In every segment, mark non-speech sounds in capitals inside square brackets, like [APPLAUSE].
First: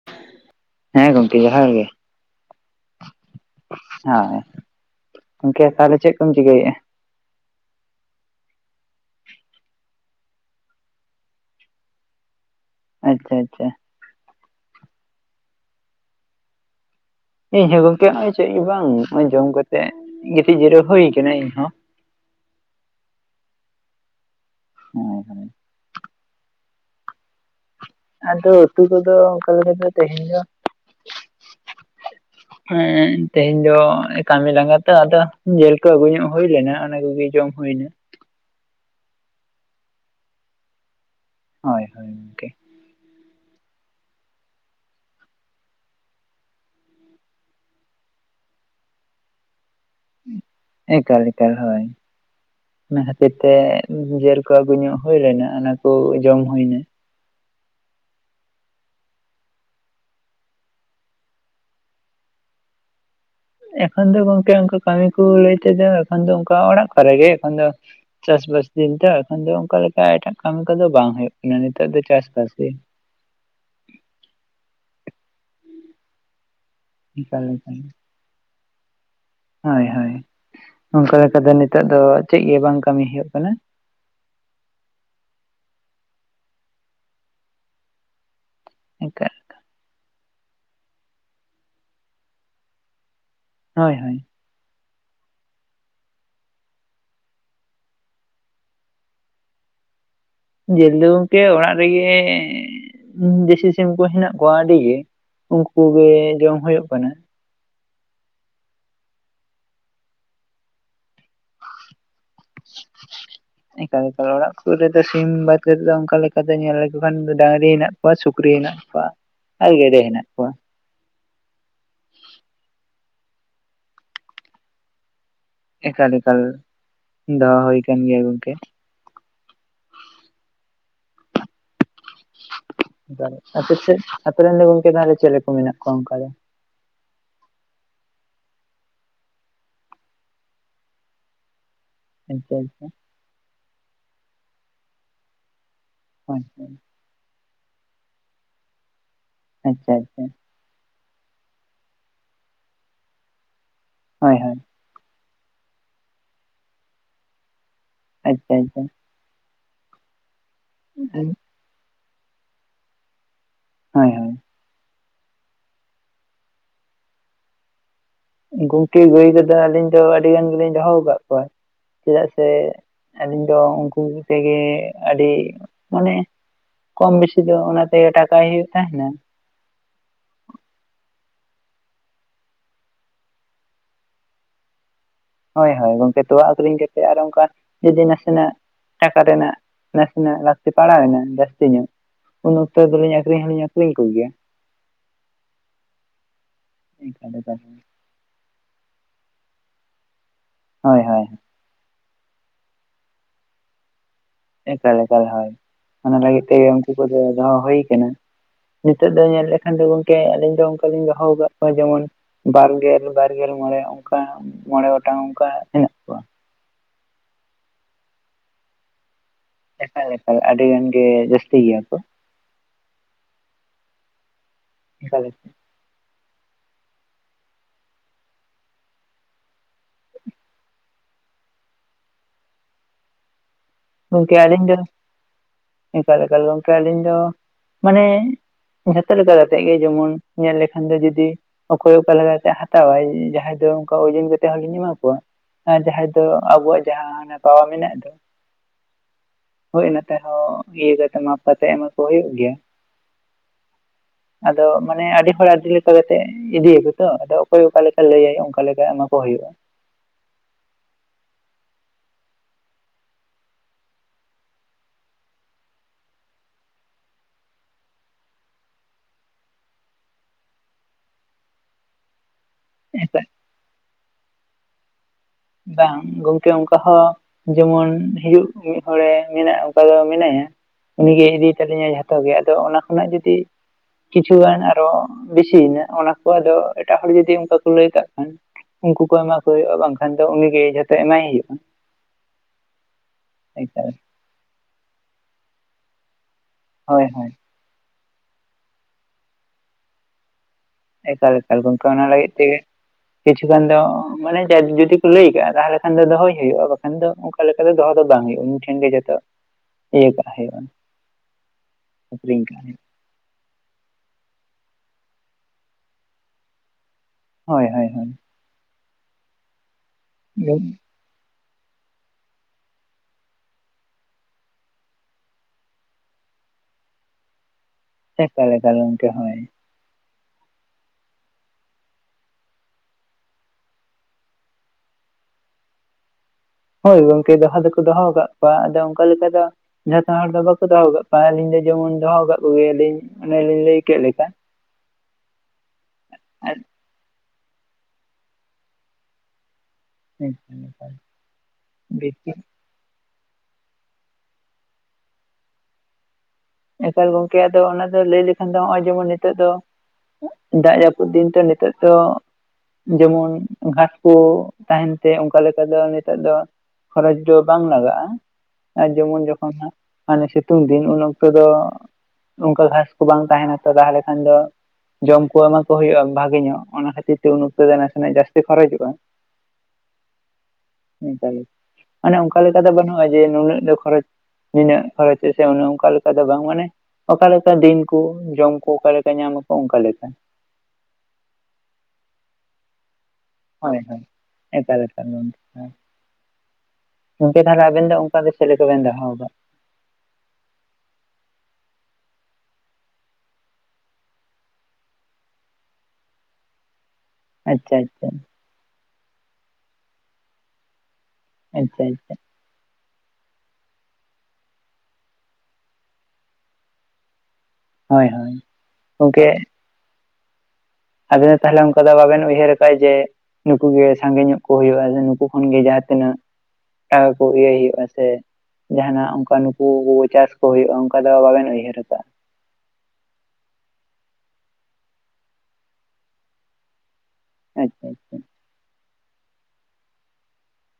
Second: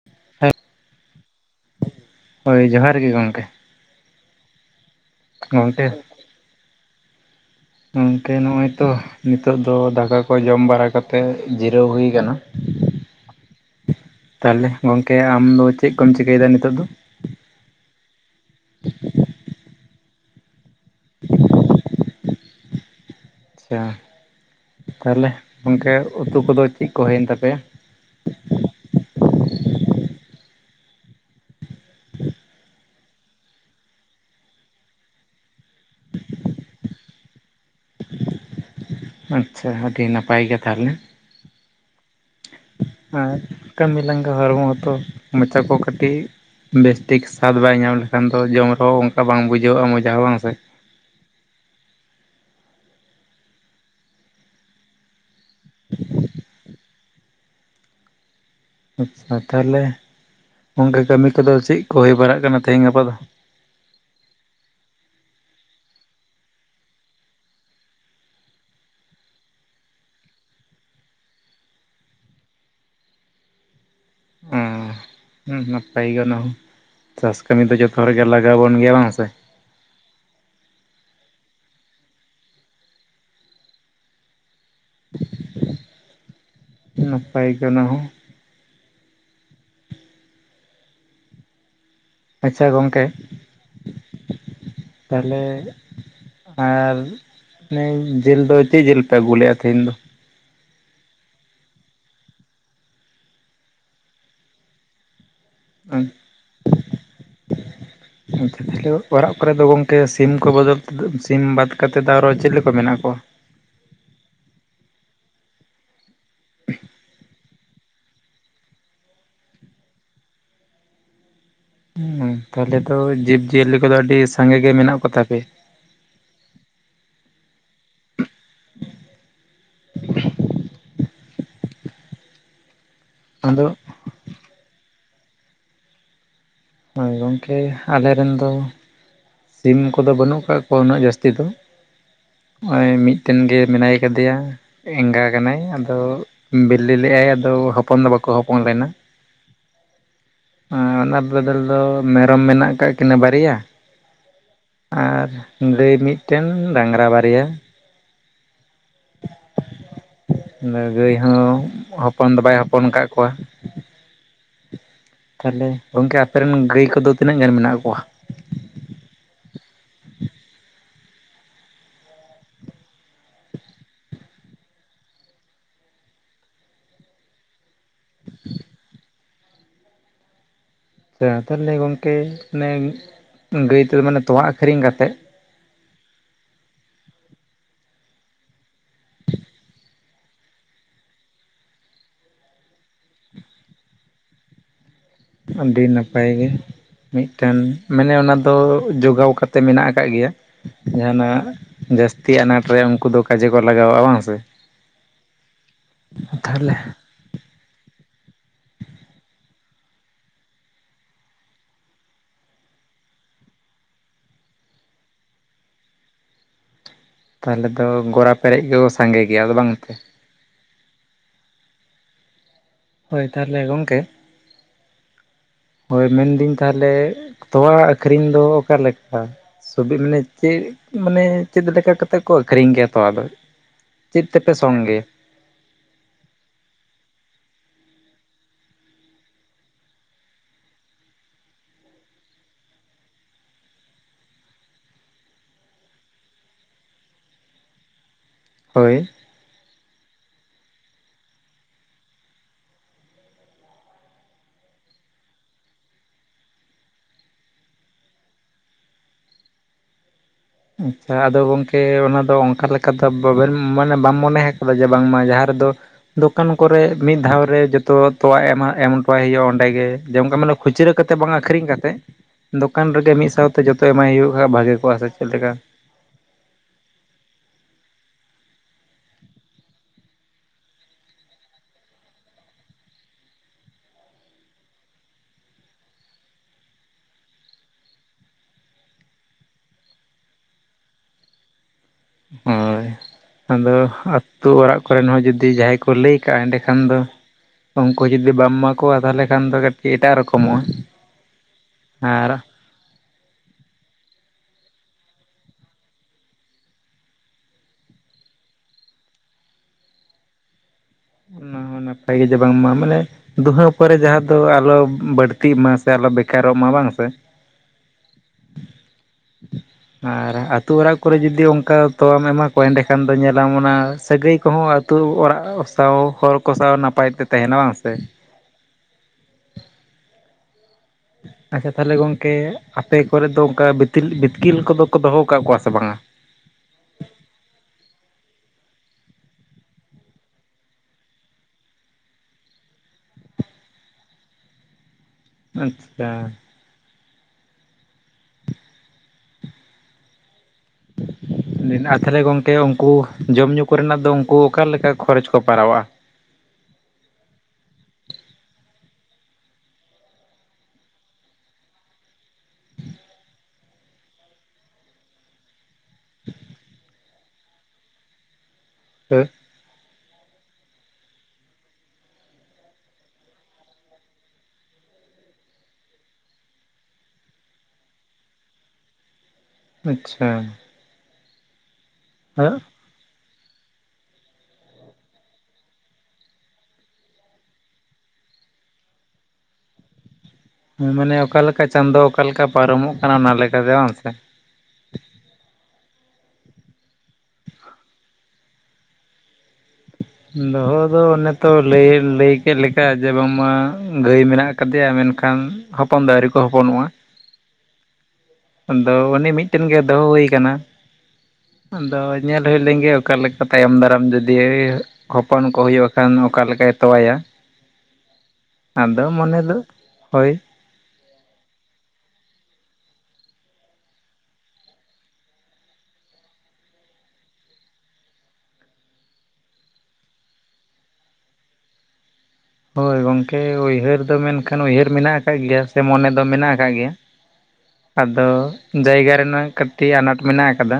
[UNINTELLIGIBLE] ᱦᱮᱸ ᱜᱚᱢᱠᱮ ᱡᱚᱦᱟᱨ ᱜᱮ ᱦᱳᱭ ᱡᱚᱦᱟᱨ ᱜᱮ ᱜᱚᱢᱠᱮ ᱦᱳᱭ ᱜᱚᱢᱠᱮ ᱛᱟᱦᱚᱞᱮ ᱪᱮᱫ ᱠᱚᱢ ᱪᱤᱠᱟᱹᱭᱮᱫᱼᱟ? ᱜᱚᱢᱠᱮ ᱱᱚᱜᱼᱚᱭ ᱛᱚ ᱱᱤᱛᱚᱜ ᱫᱚ ᱫᱟᱠᱟ ᱠᱚ ᱡᱚᱢ ᱵᱟᱲᱟ ᱠᱟᱛᱮ ᱡᱤᱨᱟᱹᱣ ᱦᱩᱭ ᱠᱟᱱᱟ᱾ ᱟᱪᱪᱷᱟ ᱟᱪᱪᱷᱟ ᱛᱟᱦᱚᱞᱮ ᱜᱚᱝᱠᱮ ᱟᱢ ᱫᱚ ᱪᱮᱫ ᱠᱚᱢ ᱪᱤᱠᱟᱹᱭᱮᱫᱟ ᱱᱤᱛᱚᱜ ᱫᱚ? ᱤᱧᱦ ᱜᱚᱝᱠᱮ ᱱᱚᱜᱚᱭ ᱪᱮᱫ ᱵᱟᱝ ᱱᱚᱜ ᱡᱚᱢ ᱠᱟᱛᱮᱜ ᱜᱤᱛᱤᱡ ᱡᱤᱨᱟᱹᱣ ᱦᱩᱭᱩ ᱟᱠᱟᱱᱟ ᱤᱧᱦᱚᱸ [INAUDIBLE] ᱟᱪᱪᱷᱟ ᱛᱟᱦᱚᱞᱮ ᱜᱚᱝᱠᱮ ᱩᱛᱩ ᱠᱚᱫᱚ ᱪᱮᱫ ᱠᱚ ᱦᱩᱭᱮᱱ ᱛᱟᱯᱮᱭᱟ? ᱟᱫᱚ ᱩᱛᱩ ᱠᱚᱫᱚ ᱚᱱᱠᱟ ᱞᱮᱠᱟ ᱫᱚ ᱛᱮᱦᱮᱧ ᱫᱚ ᱦᱮᱸ ᱛᱮᱦᱮᱧ ᱫᱚ ᱠᱟᱹᱢᱤ ᱞᱟᱸᱜᱟ ᱛᱚ ᱟᱫᱚ ᱡᱤᱞ ᱠᱚ ᱟᱹᱜᱩ ᱧᱚᱜ ᱦᱩᱭ ᱞᱮᱱᱟ ᱚᱱᱟ ᱠᱚᱜᱮ ᱡᱚᱢ ᱦᱩᱭᱱᱟ ᱟᱪᱪᱷᱟ ᱟᱹᱰᱤ ᱱᱟᱯᱟᱭ ᱜᱮᱭᱟ ᱛᱟᱦᱚᱞᱮ ᱦᱳᱭ ᱦᱳᱭ ᱜᱚᱝᱠᱮ ᱟᱨ ᱠᱟᱹᱢᱤ ᱞᱟᱸᱜᱟ ᱦᱚᱲᱢᱚ ᱛᱚ ᱢᱚᱪᱟ ᱠᱚ ᱠᱟᱹᱴᱤᱡ ᱵᱮᱥᱴᱷᱤᱠ ᱥᱟᱫ ᱵᱟᱭ ᱧᱟᱢ ᱞᱮᱠᱷᱟᱱ ᱫᱚ ᱡᱚᱢ ᱨᱮᱦᱚᱸ ᱚᱱᱠᱟ ᱵᱟᱝ ᱵᱩᱡᱷᱟᱹ-ᱟ ᱢᱚᱡᱟ ᱦᱚᱸ ᱵᱟᱝ ᱥᱮ ᱮᱠᱟᱞ ᱮᱠᱟᱞ ᱦᱳᱭ ᱚᱱᱟ ᱠᱷᱟᱹᱛᱤᱨ ᱛᱮ ᱡᱞ ᱠᱚ ᱟᱹᱜᱩ ᱧᱚᱜ ᱦᱩᱭ ᱞᱮᱱᱟ᱾ ᱚᱱᱟ ᱠᱚ ᱡᱚᱢ ᱦᱩᱭᱱᱟ ᱟᱪᱪᱷᱟ ᱛᱟᱦᱚᱞᱮ ᱚᱱᱠᱟ ᱠᱟᱹᱢᱤ ᱠᱚᱫᱚ ᱪᱮᱫ ᱠᱚ ᱦᱩᱭ ᱵᱟᱲᱟᱜ ᱠᱟᱱᱟ ᱛᱮᱦᱤᱧ ᱜᱟᱯᱟ ᱫᱚ ᱮᱠᱷᱚᱱ ᱫᱚ ᱜᱚᱝᱠᱮ ᱚᱱ ᱠᱟᱹᱢᱤ ᱠᱚ ᱞᱟᱹᱭ ᱛᱮᱫᱚ ᱮᱠᱷᱚᱱ ᱫᱚ ᱚᱱᱠᱟ ᱚᱲᱟᱜ ᱠᱚᱨᱮ ᱜᱮ ᱮᱠᱷᱚᱱ ᱫᱚ᱾ ᱪᱟᱥᱵᱟᱥ ᱫᱤᱱ ᱛᱚ ᱮᱠᱷᱚᱱ ᱫᱚ ᱚᱱᱠᱟ ᱞᱮᱠᱟ ᱮᱴᱟᱜ ᱠᱟᱹᱢᱤ ᱠᱚᱫᱚ ᱵᱟᱝ ᱦᱩᱭᱩᱜ ᱠᱟᱱᱟ ᱱᱤᱛᱚᱜ ᱫᱚ ᱪᱟᱥᱵᱟᱥ ᱜᱮ᱾ ᱦᱮᱸ ᱱᱟᱯᱟᱭ ᱜᱮ ᱚᱱᱟ ᱦᱚᱸ, ᱪᱟᱥ ᱚᱱᱠᱟ ᱠᱟᱹᱢᱤ ᱫᱚ ᱞᱮᱠᱟ ᱡᱚᱛᱚ ᱦᱚᱲᱜᱮ ᱞᱟᱜᱟᱣ ᱵᱚᱱ ᱜᱮᱭᱟ ᱵᱟᱝ ᱥᱮ ᱦᱳᱭ ᱦᱳᱭ, ᱚᱱᱠᱟ ᱞᱮᱠᱟ ᱫᱚ ᱱᱤᱛᱚᱜ ᱫᱚ ᱪᱮᱫ ᱜᱮ ᱵᱟᱝ ᱠᱟᱹᱢᱤ ᱦᱩᱭᱩᱜ ᱠᱟᱱᱟ ᱾ ᱱᱟᱯᱟᱭ ᱜᱮ ᱚᱱᱟ ᱦᱚᱸ ᱾ [UNINTELLIGIBLE] ᱟᱪᱪᱷᱟ ᱜᱚᱝᱠᱮ ᱦᱳᱭ ᱦᱳᱭ ᱾ ᱛᱟᱦᱚᱞᱮ ᱟᱨ ᱚᱱᱮ ᱡᱤᱞ ᱫᱚ ᱪᱮᱫ ᱡᱤᱞ ᱯᱮ ᱟᱹᱜᱩ ᱞᱮᱜᱼᱟ ᱛᱮᱦᱤᱧ ᱫᱚ? ᱡᱤᱞ ᱮ ᱜᱚᱝᱠᱮ ᱚᱲᱟᱜ ᱨᱮᱜᱮ ᱫᱮᱥᱤ ᱥᱤᱢ ᱠᱚ ᱦᱮᱱᱟᱜ ᱠᱚᱣᱟ ᱟᱹᱰᱤ ᱜᱮ ᱾ ᱩᱱᱠᱩ ᱜᱮ ᱡᱚᱢ ᱦᱩᱭᱩᱜ ᱠᱟᱱᱟ ᱾ ᱚᱲᱟᱜ ᱠᱚᱨᱮ ᱫᱚ ᱜᱚᱝᱠᱮ ᱥᱤᱢ ᱠᱚ ᱵᱚᱫᱚᱞ ᱥᱤᱢ ᱵᱟᱫ ᱠᱟᱛᱮ ᱫᱚ ᱟᱨᱚ ᱪᱤᱞᱤ ᱠᱚ ᱢᱮᱱᱟᱜ ᱠᱚᱣᱟ? ᱮᱠᱟᱞ ᱮᱠᱟᱞ, ᱚᱲᱟᱜ ᱠᱚᱨᱮ ᱫᱚ ᱥᱤᱢ ᱵᱟᱫ ᱠᱟᱛᱮ ᱫᱚ ᱚᱱᱠᱟ ᱞᱮᱠᱟᱛᱮ ᱧᱮᱞ ᱞᱮᱠᱚ ᱠᱷᱟᱱ ᱰᱟᱝᱨᱤ ᱦᱮᱱᱟᱜ ᱠᱚᱣᱟ, ᱥᱩᱠᱨᱤ ᱦᱮᱱᱟᱜ ᱠᱚᱣᱟ ᱯᱟ ᱟᱨ ᱜᱮᱰᱮ ᱦᱮᱱᱟᱜ ᱠᱚᱣᱟ ᱾ ᱦᱩᱸ, ᱛᱟᱦᱚᱞᱮ ᱫᱚ ᱡᱤᱵᱽ ᱡᱤᱭᱟᱹᱞᱤ ᱠᱚᱫᱚ ᱟᱹᱰᱤ ᱥᱟᱸᱜᱮ ᱜᱮ ᱢᱮᱱᱟᱜ ᱠᱚᱛᱟ ᱯᱮᱭᱟ? ᱮᱠᱟᱞ ᱮᱠᱟᱞ, ᱫᱚᱦᱚ ᱦᱩᱭ ᱠᱟᱱ ᱜᱮᱭᱟ ᱜᱚᱝᱠᱮ ᱾ ᱟᱫᱚ ᱟᱯᱮ ᱪᱮᱫ ᱟᱯᱮ ᱨᱮᱱ ᱫᱚ ᱜᱚᱝᱠᱮ ᱛᱟᱦᱚᱞᱮ ᱪᱮᱞᱮ ᱠᱚ ᱢᱮᱱᱟᱜ ᱠᱚᱣᱟ ᱚᱱᱠᱟ ᱫᱚ? ᱦᱚᱭ ᱜᱚᱢᱠᱮ, ᱟᱞᱮ ᱨᱮᱱ ᱫᱚ ᱥᱤᱢ ᱠᱚᱫᱚ ᱵᱟᱹᱱᱩᱜ ᱟᱠᱟᱫ ᱠᱚᱣᱟ ᱩᱱᱟᱹᱜ ᱡᱟᱹᱥᱛᱤ ᱫᱚ, ᱟᱪᱪᱷᱟ ᱟᱪᱪᱷᱟ ᱱᱚᱜᱼᱚᱭ ᱢᱤᱫ ᱢᱤᱫᱴᱮᱱ ᱜᱮ ᱢᱮᱱᱟᱭ ᱠᱟᱫᱮᱭᱟ, ᱮᱸᱜᱟ ᱠᱟᱱᱟᱭ ᱾ ᱟᱫᱚ ᱦᱳᱭ ᱵᱤᱞᱤ ᱞᱮᱫ ᱟᱭ ᱟᱫᱚ ᱦᱚᱯᱚᱱ ᱫᱚ ᱵᱟᱠᱚ ᱠᱚ ᱦᱚᱯᱚᱱ ᱞᱮᱱᱟ ᱾ ᱟᱪᱪᱷᱟ ᱟᱪᱪᱷᱟ ᱾ ᱚᱱᱟ ᱵᱚᱫᱚᱞ ᱫᱚ ᱢᱮᱨᱚᱢ ᱢᱮᱱᱟᱜ ᱟᱠᱟᱫ ᱠᱤᱱᱟᱹ ᱵᱟᱨᱭᱟ, ᱦᱳᱭ ᱦᱳᱭ ᱾ ᱟᱨ ᱜᱟᱹᱭ ᱢᱤᱫᱴᱮᱱ ᱰᱟᱝᱨᱟ ᱵᱟᱨᱭᱟ ᱾ ᱟᱪᱪᱷᱟ ᱟᱪᱪᱷᱟ ᱾ ᱟᱫᱚ ᱜᱟᱹᱭ ᱦᱚᱸ ᱦᱚᱯᱚᱱ ᱫᱚ ᱵᱟᱭ ᱦᱚᱯᱚᱱ ᱟᱠᱟᱜ ᱠᱚᱣᱟ ᱾ ᱦᱳᱭ ᱦᱳᱭ ᱾ ᱛᱟᱦᱚᱞᱮ ᱜᱚᱝᱠᱮ, ᱟᱯᱮ ᱨᱮᱱ ᱜᱟᱹᱭ ᱠᱚᱫᱚ ᱛᱤᱱᱟᱹᱜ ᱜᱟᱱ ᱢᱮᱱᱟᱜ ᱠᱚᱣᱟ? ᱜᱚᱝᱠᱮ ᱜᱟᱹᱭ ᱠᱚᱫᱚ ᱟᱹᱞᱤᱧ ᱫᱚ ᱟᱹᱰᱤ ᱜᱟᱱ ᱜᱮᱞᱤᱧ ᱫᱚᱦᱚ ᱟᱠᱟᱫ ᱠᱚᱣᱟ ᱾ ᱪᱮᱫᱟᱜ ᱥᱮ, ᱟᱹᱞᱤᱧ ᱫᱚ ᱩᱱᱠᱩ ᱛᱮᱜᱮ ᱟᱹᱰᱤ ᱢᱟᱱᱮ ᱠᱚᱢ ᱵᱮᱥᱤ ᱫᱚ ᱚᱱᱟ ᱛᱮᱜᱮ ᱴᱟᱠᱟᱭ ᱦᱩᱭᱩᱜ ᱛᱟᱦᱮᱱᱟ ᱾ ᱟᱪᱪᱷᱟ ᱛᱟᱦᱚᱞᱮ ᱜᱚᱝᱠᱮ, ᱚᱱᱮ ᱜᱟᱹᱭ ᱛᱚ ᱢᱟᱱᱮ ᱛᱚᱣᱟ ᱟᱹᱠᱷᱨᱤᱧ ᱠᱟᱛᱮ, ᱦᱳᱭ ᱦᱳᱭ ᱜᱚᱝᱠᱮ, ᱛᱚᱣᱟ ᱟᱹᱠᱷᱨᱤᱧ ᱠᱟᱛᱮ ᱟᱨᱚ ᱚᱱᱠᱟ ᱡᱩᱫᱤ ᱱᱟᱥᱮ ᱱᱟᱜ ᱴᱟᱠᱟ ᱨᱮᱱᱟᱜ ᱱᱟᱥᱮ ᱱᱟᱜ ᱞᱟᱹᱠᱛᱤ ᱯᱟᱲᱟᱣᱮᱱᱟ ᱡᱟᱹᱥᱛᱤ ᱧᱚᱜ, ᱩᱱ ᱚᱠᱛᱚ ᱫᱚᱞᱤᱧ ᱟᱹᱠᱷᱨᱤᱧ ᱦᱚᱸᱞᱤᱧ ᱟᱹᱠᱷᱨᱤᱧ ᱠᱚᱜᱮᱭᱟ ᱾ ᱟᱹᱰᱤ ᱱᱟᱯᱟᱭ ᱜᱮ ᱚᱱᱠᱟ ᱞᱮᱠᱟ ᱢᱤᱫᱴᱮᱱ ᱫᱚ ᱢᱟᱱᱮ ᱚᱱᱟ ᱫᱚ ᱡᱚᱜᱟᱣ ᱠᱟᱛᱮ ᱢᱮᱱᱟᱜ ᱟᱠᱟᱫ ᱜᱮᱭᱟ, ᱦᱳᱭ ᱦᱳᱭ ᱡᱟᱦᱟᱸᱱᱟᱜ ᱡᱟᱹᱥᱛᱤ ᱟᱱᱟᱴ ᱨᱮ ᱩᱱᱠᱩ ᱫᱚ ᱠᱟᱡᱮ ᱠᱚ ᱞᱟᱜᱟᱣᱟ ᱵᱟᱝ ᱥᱮ? ᱮᱠᱟᱞ, ᱮᱠᱟᱞ, ᱦᱚᱭ ᱾ ᱚᱱᱟ ᱞᱟᱹᱜᱤᱫ ᱛᱮᱜᱮ ᱛᱟᱦᱚᱞᱮ ᱩᱱᱠᱩ ᱠᱚᱫᱚ ᱫᱚᱦᱚ ᱦᱩᱭ ᱠᱟᱱᱟ ᱾ ᱱᱤᱛᱚᱜ ᱫᱚ ᱧᱮᱞ ᱞᱮᱠᱷᱟᱱ ᱫᱚ ᱜᱚᱝᱠᱮ, ᱟᱹᱞᱤᱧ ᱫᱚ ᱚᱱᱠᱟ ᱞᱤᱧ ᱫᱚᱦᱚ ᱟᱠᱟᱫ ᱠᱚᱣᱟ, ᱡᱮᱢᱚᱱ ᱵᱟᱨᱜᱮᱞ ᱵᱟᱨᱜᱮᱞ ᱢᱚᱬᱮᱸ ᱚᱱᱠᱟ ᱢᱚᱬᱮᱸ ᱜᱚᱴᱟᱝ ᱚᱱᱠᱟ ᱦᱮᱱᱟᱜ ᱠᱚᱣᱟ ᱾ ᱛᱟᱦᱚᱞᱮ ᱫᱚ ᱜᱚᱲᱟ ᱯᱮᱨᱮᱡ ᱜᱮ ᱥᱟᱸᱜᱮ ᱜᱮᱭᱟ ᱟᱫᱚ ᱵᱟᱝ ᱛᱮ ᱾ ᱟᱨ ᱟᱹᱰᱤ ᱜᱟᱱ ᱜᱮ ᱡᱟᱹᱥᱛᱤ ᱜᱮᱭᱟᱠᱚ ᱾ ᱦᱳᱭ, ᱛᱟᱦᱚᱞᱮ ᱜᱚᱝᱠᱮ ᱮᱠᱟᱞ ᱜᱮ ᱾ ᱦᱳᱭ, ᱢᱮᱱᱫᱟᱹᱧ ᱛᱟᱦᱚᱞᱮ ᱛᱚᱣᱟ ᱟᱹᱠᱷᱨᱤᱧ ᱫᱚ ᱚᱠᱟ ᱞᱮᱠᱟ? ᱥᱚᱵᱤᱨᱞᱮ ᱢᱟᱱᱮ ᱪᱮᱫ ᱢᱟᱱᱮ ᱪᱮᱫ ᱞᱮᱠᱟ ᱠᱟᱛᱮ ᱠᱚ ᱟᱹᱠᱷᱨᱤᱧ ᱜᱮᱭᱟ ᱛᱚᱣᱟ ᱫᱚ? ᱪᱮᱫ ᱜᱚᱝᱠᱮ ᱛᱮᱯᱮ ᱟᱹᱞᱤᱧ ᱫᱚ ᱥᱚᱝ ᱜᱮᱭᱟ? ᱮᱠᱟᱞ ᱮᱠᱟᱞ ᱜᱚᱝᱠᱮ ᱟᱹᱞᱤᱧ ᱫᱚ ᱢᱟᱱᱮ ᱡᱷᱚᱛᱚ ᱞᱮᱠᱟ ᱠᱟᱛᱮ ᱜᱮ, ᱡᱮᱢᱚᱱ ᱧᱮᱞ ᱞᱮᱠᱷᱟᱱ ᱫᱚ ᱡᱩᱫᱤ ᱚᱠᱚᱭ ᱚᱠᱟ ᱞᱮᱠᱟᱛᱮ ᱦᱟᱛᱟᱣ ᱟᱭ᱾ ᱡᱟᱦᱟᱸᱭ ᱫᱚ ᱚᱱᱠᱟ ᱳᱡᱚᱱ ᱠᱟᱛᱮ ᱦᱚᱸᱞᱤᱧ ᱮᱢᱟ ᱠᱚᱣᱟ ᱾ ᱦᱮᱸ ᱡᱟᱦᱟᱸᱭ ᱫᱚ ᱟᱵᱚᱣᱟᱜ ᱡᱟᱦᱟᱸ ᱦᱟᱱᱟ ᱯᱟᱣᱟ ᱢᱮᱱᱟᱜ ᱫᱚ ᱦᱳᱭ ᱦᱳᱭ ᱚᱱᱟᱛᱮᱦᱚᱸ ᱤᱭᱟᱹ ᱠᱟᱛᱮ ᱢᱟᱯ ᱠᱟᱛᱮ ᱮᱢᱟ ᱠᱚ ᱦᱩᱭᱩᱜ ᱜᱮᱭᱟ᱾ ᱟᱫᱚ ᱢᱟᱱᱮ ᱟᱹᱰᱤ ᱦᱚᱲ ᱟᱹᱰᱤ ᱞᱮᱠᱟ ᱠᱟᱛᱮᱜ ᱤᱫᱤᱭᱟᱠᱚᱛᱚ ᱟᱫᱚ ᱚᱠᱚᱭ ᱚᱠᱟᱞᱮᱠᱟ ᱞᱟᱹᱭᱟᱭ ᱚᱱᱠᱟ ᱞᱮᱠᱟ ᱮᱢᱟ ᱠᱚ ᱦᱩᱭᱩᱜᱼᱟ᱾ ᱟᱪᱪᱷᱟ ᱟᱫᱚ ᱜᱚᱝᱠᱮ ᱚᱱᱟᱫᱚ ᱚᱱᱠᱟ ᱞᱮᱠᱟ ᱫᱚ ᱵᱟᱵᱮᱱ ᱢᱟᱱᱮ ᱵᱟᱢ ᱢᱚᱱᱮ ᱟᱠᱟᱫᱟ ᱡᱮ ᱵᱟᱝᱢᱟ ᱡᱟᱦᱟᱸ ᱨᱮᱫᱚ ᱫᱚᱠᱟᱱ ᱠᱚᱨᱮ ᱢᱤᱫ ᱫᱷᱟᱣ ᱨᱮ ᱡᱚᱛᱚ ᱛᱚᱣᱟ ᱮᱢᱟ ᱮᱢ ᱦᱚᱴᱚᱟᱭ ᱦᱩᱭᱩᱜᱼᱟ ᱚᱸᱰᱮᱜᱮ ᱡᱮᱢᱚᱱᱠᱟ ᱢᱟᱱᱮ ᱠᱷᱩᱪᱨᱟᱹ ᱠᱟᱛᱮ ᱵᱟᱝ ᱟᱹᱠᱷᱨᱤᱧ ᱠᱟᱛᱮ, ᱫᱚᱠᱟᱱ ᱨᱮᱜᱮ ᱦᱮᱸᱥᱮ ᱢᱤᱫ ᱥᱟᱶᱛᱮ ᱡᱚᱛᱚ ᱮᱢᱟᱭ ᱦᱩᱭᱩᱜ ᱠᱷᱟ ᱵᱷᱟᱜᱮ ᱠᱚᱜᱼᱟ ᱥᱮ ᱪᱮᱫ ᱞᱮᱠᱟ? ᱵᱟᱝ, ᱜᱚᱝᱠᱮ ᱚᱱᱠᱟ ᱦᱚᱸ ᱡᱮᱢᱚᱱ ᱦᱤᱡᱩᱜ ᱢᱤᱫ ᱦᱚᱲᱮ ᱢᱮᱱᱟᱜᱼᱟ ᱚᱱᱠᱟ ᱫᱚ ᱢᱮᱱᱟᱭᱟ᱾ ᱩᱱᱤᱜᱮᱭ ᱤᱫᱤ ᱛᱟᱞᱤᱧᱟ ᱡᱷᱚᱛᱚ ᱜᱮ ᱟᱫᱚ ᱚᱱᱟ ᱠᱷᱚᱱᱟᱜ ᱡᱩᱫᱤ ᱠᱤᱪᱷᱩᱜᱟᱱ ᱟᱨᱚ ᱵᱮᱥᱤᱭᱮᱱᱟ ᱚᱱᱟ ᱠᱚ ᱟᱫᱚ ᱮᱴᱟᱜ ᱦᱚᱲ ᱡᱩᱫᱤ ᱚᱱᱠᱟ ᱠᱚ ᱞᱟᱹᱭ ᱠᱟᱜ ᱠᱷᱟᱱ ᱩᱱᱠᱩ ᱠᱚ ᱮᱢᱟ ᱠᱚ ᱦᱩᱭᱩᱜᱼᱟ, ᱵᱟᱝᱠᱷᱟᱱ ᱫᱚ ᱩᱱᱤᱜᱮ ᱡᱚᱛᱚ ᱮᱢᱟᱭ ᱦᱩᱭᱩᱜᱼᱟ᱾ ᱦᱳᱭ ᱟᱫᱚ ᱮᱠᱟᱞ ᱟᱹᱛᱩ ᱚᱲᱟᱜ ᱠᱚᱨᱮᱱ ᱦᱚᱸ ᱡᱩᱫᱤ ᱡᱟᱦᱟᱸᱭ ᱠᱚ ᱞᱟᱹᱭ ᱠᱟᱜᱼᱟ ᱮᱸᱰᱮᱠᱷᱟᱱ ᱫᱚ ᱦᱳᱭ ᱦᱳᱭ ᱩᱱᱠᱩ ᱡᱩᱫᱤ ᱵᱟᱢ ᱮᱢᱟ ᱠᱚᱣᱟ ᱛᱟᱦᱚᱞᱮ ᱠᱷᱟᱱ ᱫᱚ ᱠᱟᱹᱴᱤᱡ ᱮᱴᱟᱜ ᱨᱚᱠᱚᱢᱚᱜᱼᱟ᱾ ᱮᱠᱟᱞ ᱮᱠᱟᱞ ᱜᱚᱢᱠᱮ ᱚᱱᱟ ᱟᱨ ᱞᱟᱹᱜᱤᱫ ᱛᱮ ᱠᱤᱪᱷᱩ ᱜᱟᱱ ᱫᱚ ᱢᱟᱱᱮ ᱡᱩᱫᱤ ᱠᱚ ᱞᱟᱹᱭ ᱠᱟᱜᱼᱟ ᱛᱟᱦᱚᱞᱮ ᱠᱷᱟᱱ ᱫᱚ ᱫᱚᱦᱚᱭ ᱦᱩᱭᱩᱜᱼᱟ ᱵᱟᱠᱷᱟᱱ ᱫᱚ ᱚᱠᱟ ᱞᱮᱠᱟ ᱫᱚ ᱫᱚᱦᱚ ᱫᱚ ᱵᱟᱝ ᱦᱩᱭᱩᱜᱼᱟ, ᱩᱱᱤ ᱴᱷᱮᱱ ᱜᱮ ᱡᱚᱛᱚ ᱤᱭᱟᱹ ᱠᱟᱜ ᱦᱩᱭᱩᱜᱼᱟ᱾ ᱚᱱᱟ ᱦᱚᱸ ᱱᱟᱯᱟᱭ ᱜᱮ ᱡᱮ ᱟᱹᱠᱷᱨᱤᱧ ᱠᱟᱜ ᱵᱟᱝᱢᱟ ᱦᱩᱭᱩᱜᱼᱟ ᱵᱚᱞᱮ, ᱫᱷᱩᱦᱟᱹ ᱯᱚᱨᱮ ᱡᱟᱦᱟᱸ ᱫᱚ ᱟᱞᱚ ᱵᱟᱹᱲᱛᱤᱜ ᱢᱟ ᱥᱮ ᱟᱞᱚ ᱵᱮᱠᱟᱨᱚᱜ ᱢᱟ ᱵᱟᱝᱥᱮ, ! ᱦᱳᱸᱭ ᱦᱳᱸᱭ ᱦᱳᱸᱭ ᱾ ᱟᱨ ᱦᱳᱭ ᱟᱹᱛᱩ ᱚᱲᱟᱜᱽ, ᱠᱚᱨᱮ ᱡᱩᱫᱤ ᱚᱱᱠᱟ ᱛᱳᱣᱟᱢ ᱮᱢᱟ ᱠᱚᱣᱟ, ᱮᱸᱰᱮᱠᱷᱟᱱ ᱫᱚ ᱧᱮᱞᱟᱢ ᱚᱱᱟ ᱥᱟᱹᱜᱟᱹᱭ ᱠᱚᱦᱚᱸ ᱟᱹᱛᱩ ᱚᱲᱟᱜ ᱚᱦ, ᱛᱟᱶ ᱦᱚᱲ ᱠᱚ ᱥᱟᱶ ᱱᱟᱯᱟᱭ ᱛᱮ ᱛᱟᱦᱮᱱᱟ ᱵᱟᱝ ᱥᱮ? ᱮᱠᱟᱞ ᱮᱠᱟᱞ ᱜᱚᱢᱠᱮ ᱦᱚᱭ, ᱟᱪᱪᱷᱟ ᱛᱟᱦᱚᱞᱮ ᱜᱚᱝᱠᱮ ᱟᱯᱮ ᱠᱚᱨᱮᱫ ᱫᱚ ᱚᱱᱠᱟ ᱵᱤᱛᱤᱞ, ᱵᱤᱛᱠᱤᱞ ᱠᱚᱫᱚ ᱠᱚ ᱫᱚᱦᱚ ᱠᱟᱠᱚᱣᱟ ᱥᱮ ᱵᱟᱝᱟ? ᱦᱳᱭ ᱜᱚᱝᱠᱮ ᱫᱚᱦᱚ ᱫᱚᱠᱚ ᱫᱚᱦᱚ ᱟᱠᱟᱫ ᱠᱚᱣᱟ ᱟᱫᱚ ᱚᱱᱠᱟ ᱞᱮᱠᱟ ᱫᱚ ᱡᱷᱚᱛᱚ ᱦᱚᱲ ᱫᱚ ᱵᱟᱠᱚ ᱫᱚᱦᱚ ᱠᱟᱫ ᱠᱚᱣᱟ ᱾ ᱟᱹᱞᱤᱧ ᱫᱚ ᱡᱮᱢᱚᱱ ᱫᱚᱦᱚ ᱟᱠᱟᱫ ᱠᱚᱜᱮᱭᱟᱞᱤᱧ ᱚᱱᱮᱞᱤᱧ ᱞᱟᱹᱭ ᱠᱮᱫ ᱞᱮᱠᱟ ᱾ ᱟᱪᱪᱷᱟ [INAUDIBLE] ᱟᱨ ᱦᱮᱸ [INAUDIBLE] ᱛᱟᱦᱚᱞᱮ ᱜᱚᱝᱠᱮ ᱩᱱᱠᱩ ᱡᱚᱢ ᱧᱩ, [INAUDIBLE] ᱠᱚᱨᱮᱱᱟᱜ ᱫᱚ ᱩᱱᱠᱩ ᱚᱠᱟᱞᱮᱠᱟ ᱠᱷᱚᱨᱚᱪ ᱠᱚ ᱯᱟᱲᱟᱣᱟᱜ ᱼᱟ ᱾ ᱮᱠᱟᱞ ᱜᱚᱝᱠᱮ ᱟᱫᱚ ᱚᱱᱟ ᱫᱚ ᱞᱟᱹᱭ ᱞᱮᱠᱷᱟᱱ ᱫᱚ ᱱᱚᱜᱼᱚᱭ ᱡᱮᱢᱚᱱ ᱱᱤᱛᱚᱜ ᱫᱚ ᱫᱟᱜ ᱡᱟᱹᱯᱩᱫ ᱫᱤᱱ ᱛᱚ ᱱᱤᱛᱚᱜ ᱫᱚ- ᱡᱮᱢᱚᱱ ᱜᱷᱟᱸᱥᱠᱩ ᱛᱟᱦᱮᱱ ᱛᱮ ᱚᱱ- ᱯᱟᱞᱮᱠᱟ ᱫᱚ ᱱᱤᱛᱚᱜ ᱫᱚ ᱠᱷᱚᱨᱚᱪ ᱫᱚ ᱵᱟᱝ ᱞᱟᱜᱟᱜᱼᱟ ᱟᱨ ᱡᱮᱢᱚᱱ ᱡᱚᱠᱷᱚᱱ ᱦᱟᱸᱜ, ᱦᱟᱱᱮ ᱥᱤᱛᱩᱝ ᱫᱤᱱ ᱩᱱ ᱚᱠᱛᱚ ᱫᱚ ᱚᱱᱠᱟ ᱜᱷᱟᱥ ᱠᱚ ᱵᱟᱝ ᱛᱟᱦᱮᱱᱟ ᱛᱚ ᱛᱟᱦᱚᱞᱮ ᱠᱷᱟᱱ ᱫᱚ, ᱡᱚᱢ ᱠᱚ ᱮᱢᱟ ᱠᱚ ᱦᱩᱭᱩᱜᱼᱟ ᱵᱷᱟᱜᱮ ᱧᱚᱜ ᱚᱱᱟ ᱠᱷᱟᱹᱛᱤᱨ ᱛᱮ ᱩᱱ ᱚᱠᱛᱚ ᱫᱚ ᱱᱟᱥᱮᱱᱟᱜ ᱡᱟᱹᱥᱛᱤ ᱠᱷᱚᱨᱚᱪᱚᱜᱼᱟ᱾ ᱟᱪᱪᱷᱟ᱾ ᱦᱮᱸ ᱛᱟᱦᱚᱞᱮ, ᱢᱟᱱᱮ ᱚᱱᱠᱟ ᱞᱮᱠᱟ ᱫᱚ ᱵᱟᱹᱱᱩᱜᱼᱟ ᱡᱮ ᱱᱩᱱᱟᱹᱜ ᱫᱚ ᱠᱷᱚᱨᱚᱪ ᱱᱤᱱᱟᱹᱜ ᱠᱷᱚᱨᱚᱪ ᱥᱮ ᱚᱱᱮ ᱚᱱᱠᱟ ᱞᱮᱠᱟ ᱫᱚ ᱵᱟᱝ, ᱢᱟᱱᱮ? ᱚᱠᱟ ᱞᱮᱠᱟ ᱫᱤᱱ ᱠᱚ ᱡᱚᱢ ᱠᱚ ᱚᱠᱟ ᱞᱮᱠᱟ ᱧᱟᱢᱟᱠᱚ ᱚᱱᱠᱟ ᱞᱮᱠᱟ᱾ ᱦᱩᱸ ᱢᱟᱱᱮ ᱚᱠᱟ ᱞᱮᱠᱟ ᱪᱟᱸᱫᱳ ᱚᱠᱟ ᱞᱮᱠᱟ ᱯᱟᱨᱚᱢᱚᱜ ᱠᱟᱱᱟ ᱚᱱᱟᱞᱮᱠ ᱦᱳᱭ ᱦᱳᱭ᱾ ᱮᱠᱟᱞ ᱮᱠᱟᱞ ᱜᱚᱢᱠᱮ ᱛᱟᱦᱞᱮ ᱟᱵᱮᱱ ᱫᱚ ᱚᱱᱠᱟ ᱫᱚ ᱪᱮᱞᱮ ᱠᱚᱵᱮᱱ ᱫᱚᱦᱚ ᱟᱠᱟᱫ- [INAUDIBLE] ᱫᱚᱦᱚ ᱫᱚ ᱱᱮᱛᱚᱜ ᱞᱟᱹᱭ ᱞᱟᱹᱭ ᱠᱮᱫ ᱞᱮᱠᱟ ᱡᱮ ᱵᱟᱝᱢᱟ ᱜᱟᱹᱭ ᱢᱮᱱᱟᱜ ᱟᱠᱟᱫᱮᱭᱟ ᱢᱮᱱᱠᱷᱟᱱ ᱦᱚᱯᱚᱱ ᱫᱚ ᱟᱹᱣᱨᱤ ᱠᱚ ᱦᱚᱯᱚᱱᱚᱜᱼᱟ᱾ ᱟᱪᱪᱷᱟ ᱟᱪᱪᱷᱟ᱾ ᱟᱫᱚ ᱩᱱᱤ ᱢᱤᱫᱴᱮᱱ ᱜᱮ ᱫᱚᱦᱚ ᱦᱩᱭ ᱠᱟᱱᱟ, ᱟᱪᱪᱷᱟ ᱟᱫᱚ ᱟᱪᱪᱷᱟ ᱧᱮᱞ ᱦᱩᱭ ᱞᱮᱱᱜᱮ ᱚᱠᱟ ᱞᱮᱠᱟ ᱛᱟᱭᱚᱢ ᱫᱟᱨᱟᱢ ᱡᱩᱫᱤ ᱦᱩᱭᱩᱜ ᱾ ᱦᱚᱯᱚᱱ ᱠᱚ ᱦᱩᱭᱩᱜ ᱠᱷᱟᱱ ᱚᱠᱟ ᱞᱮᱠᱟᱭ ᱛᱳᱣᱟᱭᱟ ᱾ ᱦᱳᱭ ᱦᱳᱭ ᱟᱫᱚ ᱜᱚᱝᱠᱮ ᱢᱚᱱᱮ ᱫᱚ ᱦᱳᱭ ᱾ ᱟᱵᱮᱱ ᱫᱚ ᱛᱟᱦᱚᱞᱮ ᱚᱱᱠᱟ ᱫᱚ ᱵᱟᱵᱮᱱ ᱩᱭᱦᱟᱹᱨ ᱟᱠᱟᱫᱼᱟ ᱡᱮ, ᱱᱩᱠᱩᱜᱮ ᱥᱟᱸᱜᱮ ᱧᱚᱜ ᱠᱚ ᱦᱩᱭᱩᱜᱼᱟ, ᱥᱮ ᱱᱩᱠᱩ ᱠᱷᱚᱱᱜᱮ ᱡᱟᱦᱟᱸᱛᱤᱱᱟᱹᱜ ᱟᱨ ᱠᱚ ᱤᱭᱟᱹᱭ ᱦᱩᱭᱩᱜᱼᱟ ᱥᱮ᱾ ᱡᱟᱦᱱᱟᱜ ᱚᱱᱠᱟ ᱱᱩᱠᱩ ᱪᱟᱥ ᱠᱚ ᱦᱩᱭᱩᱜᱼᱟ, ᱚᱱᱠᱟ ᱫᱚ ᱵᱟᱵᱮᱱ ᱩᱭᱦᱟᱹᱨ ᱟᱠᱟᱜᱼᱟ ᱾ ᱦᱳᱭ ᱜᱚᱝᱠᱮ, ᱩᱭᱦᱟᱹᱨ ᱫᱚ ᱢᱮᱱᱠᱷᱟᱱ ᱩᱭᱦᱟᱹᱨ ᱢᱮᱱᱟᱜ ᱟᱠᱟᱫ ᱜᱮᱭᱟ ᱥᱮ ᱢᱚᱱᱮ ᱫᱚ ᱢᱮᱱᱟᱜ ᱟᱠᱟᱫ ᱜᱮᱭᱟ ᱾ ᱟᱪᱪᱷᱟ ᱟᱪᱪᱷᱟ ᱟᱫᱚ, ᱡᱟᱭᱜᱟ ᱨᱮᱱᱟᱜ ᱠᱟᱹᱴᱤᱡ ᱟᱱᱟᱴ ᱢᱮᱱᱟᱜ ᱟᱠᱟᱫᱟ,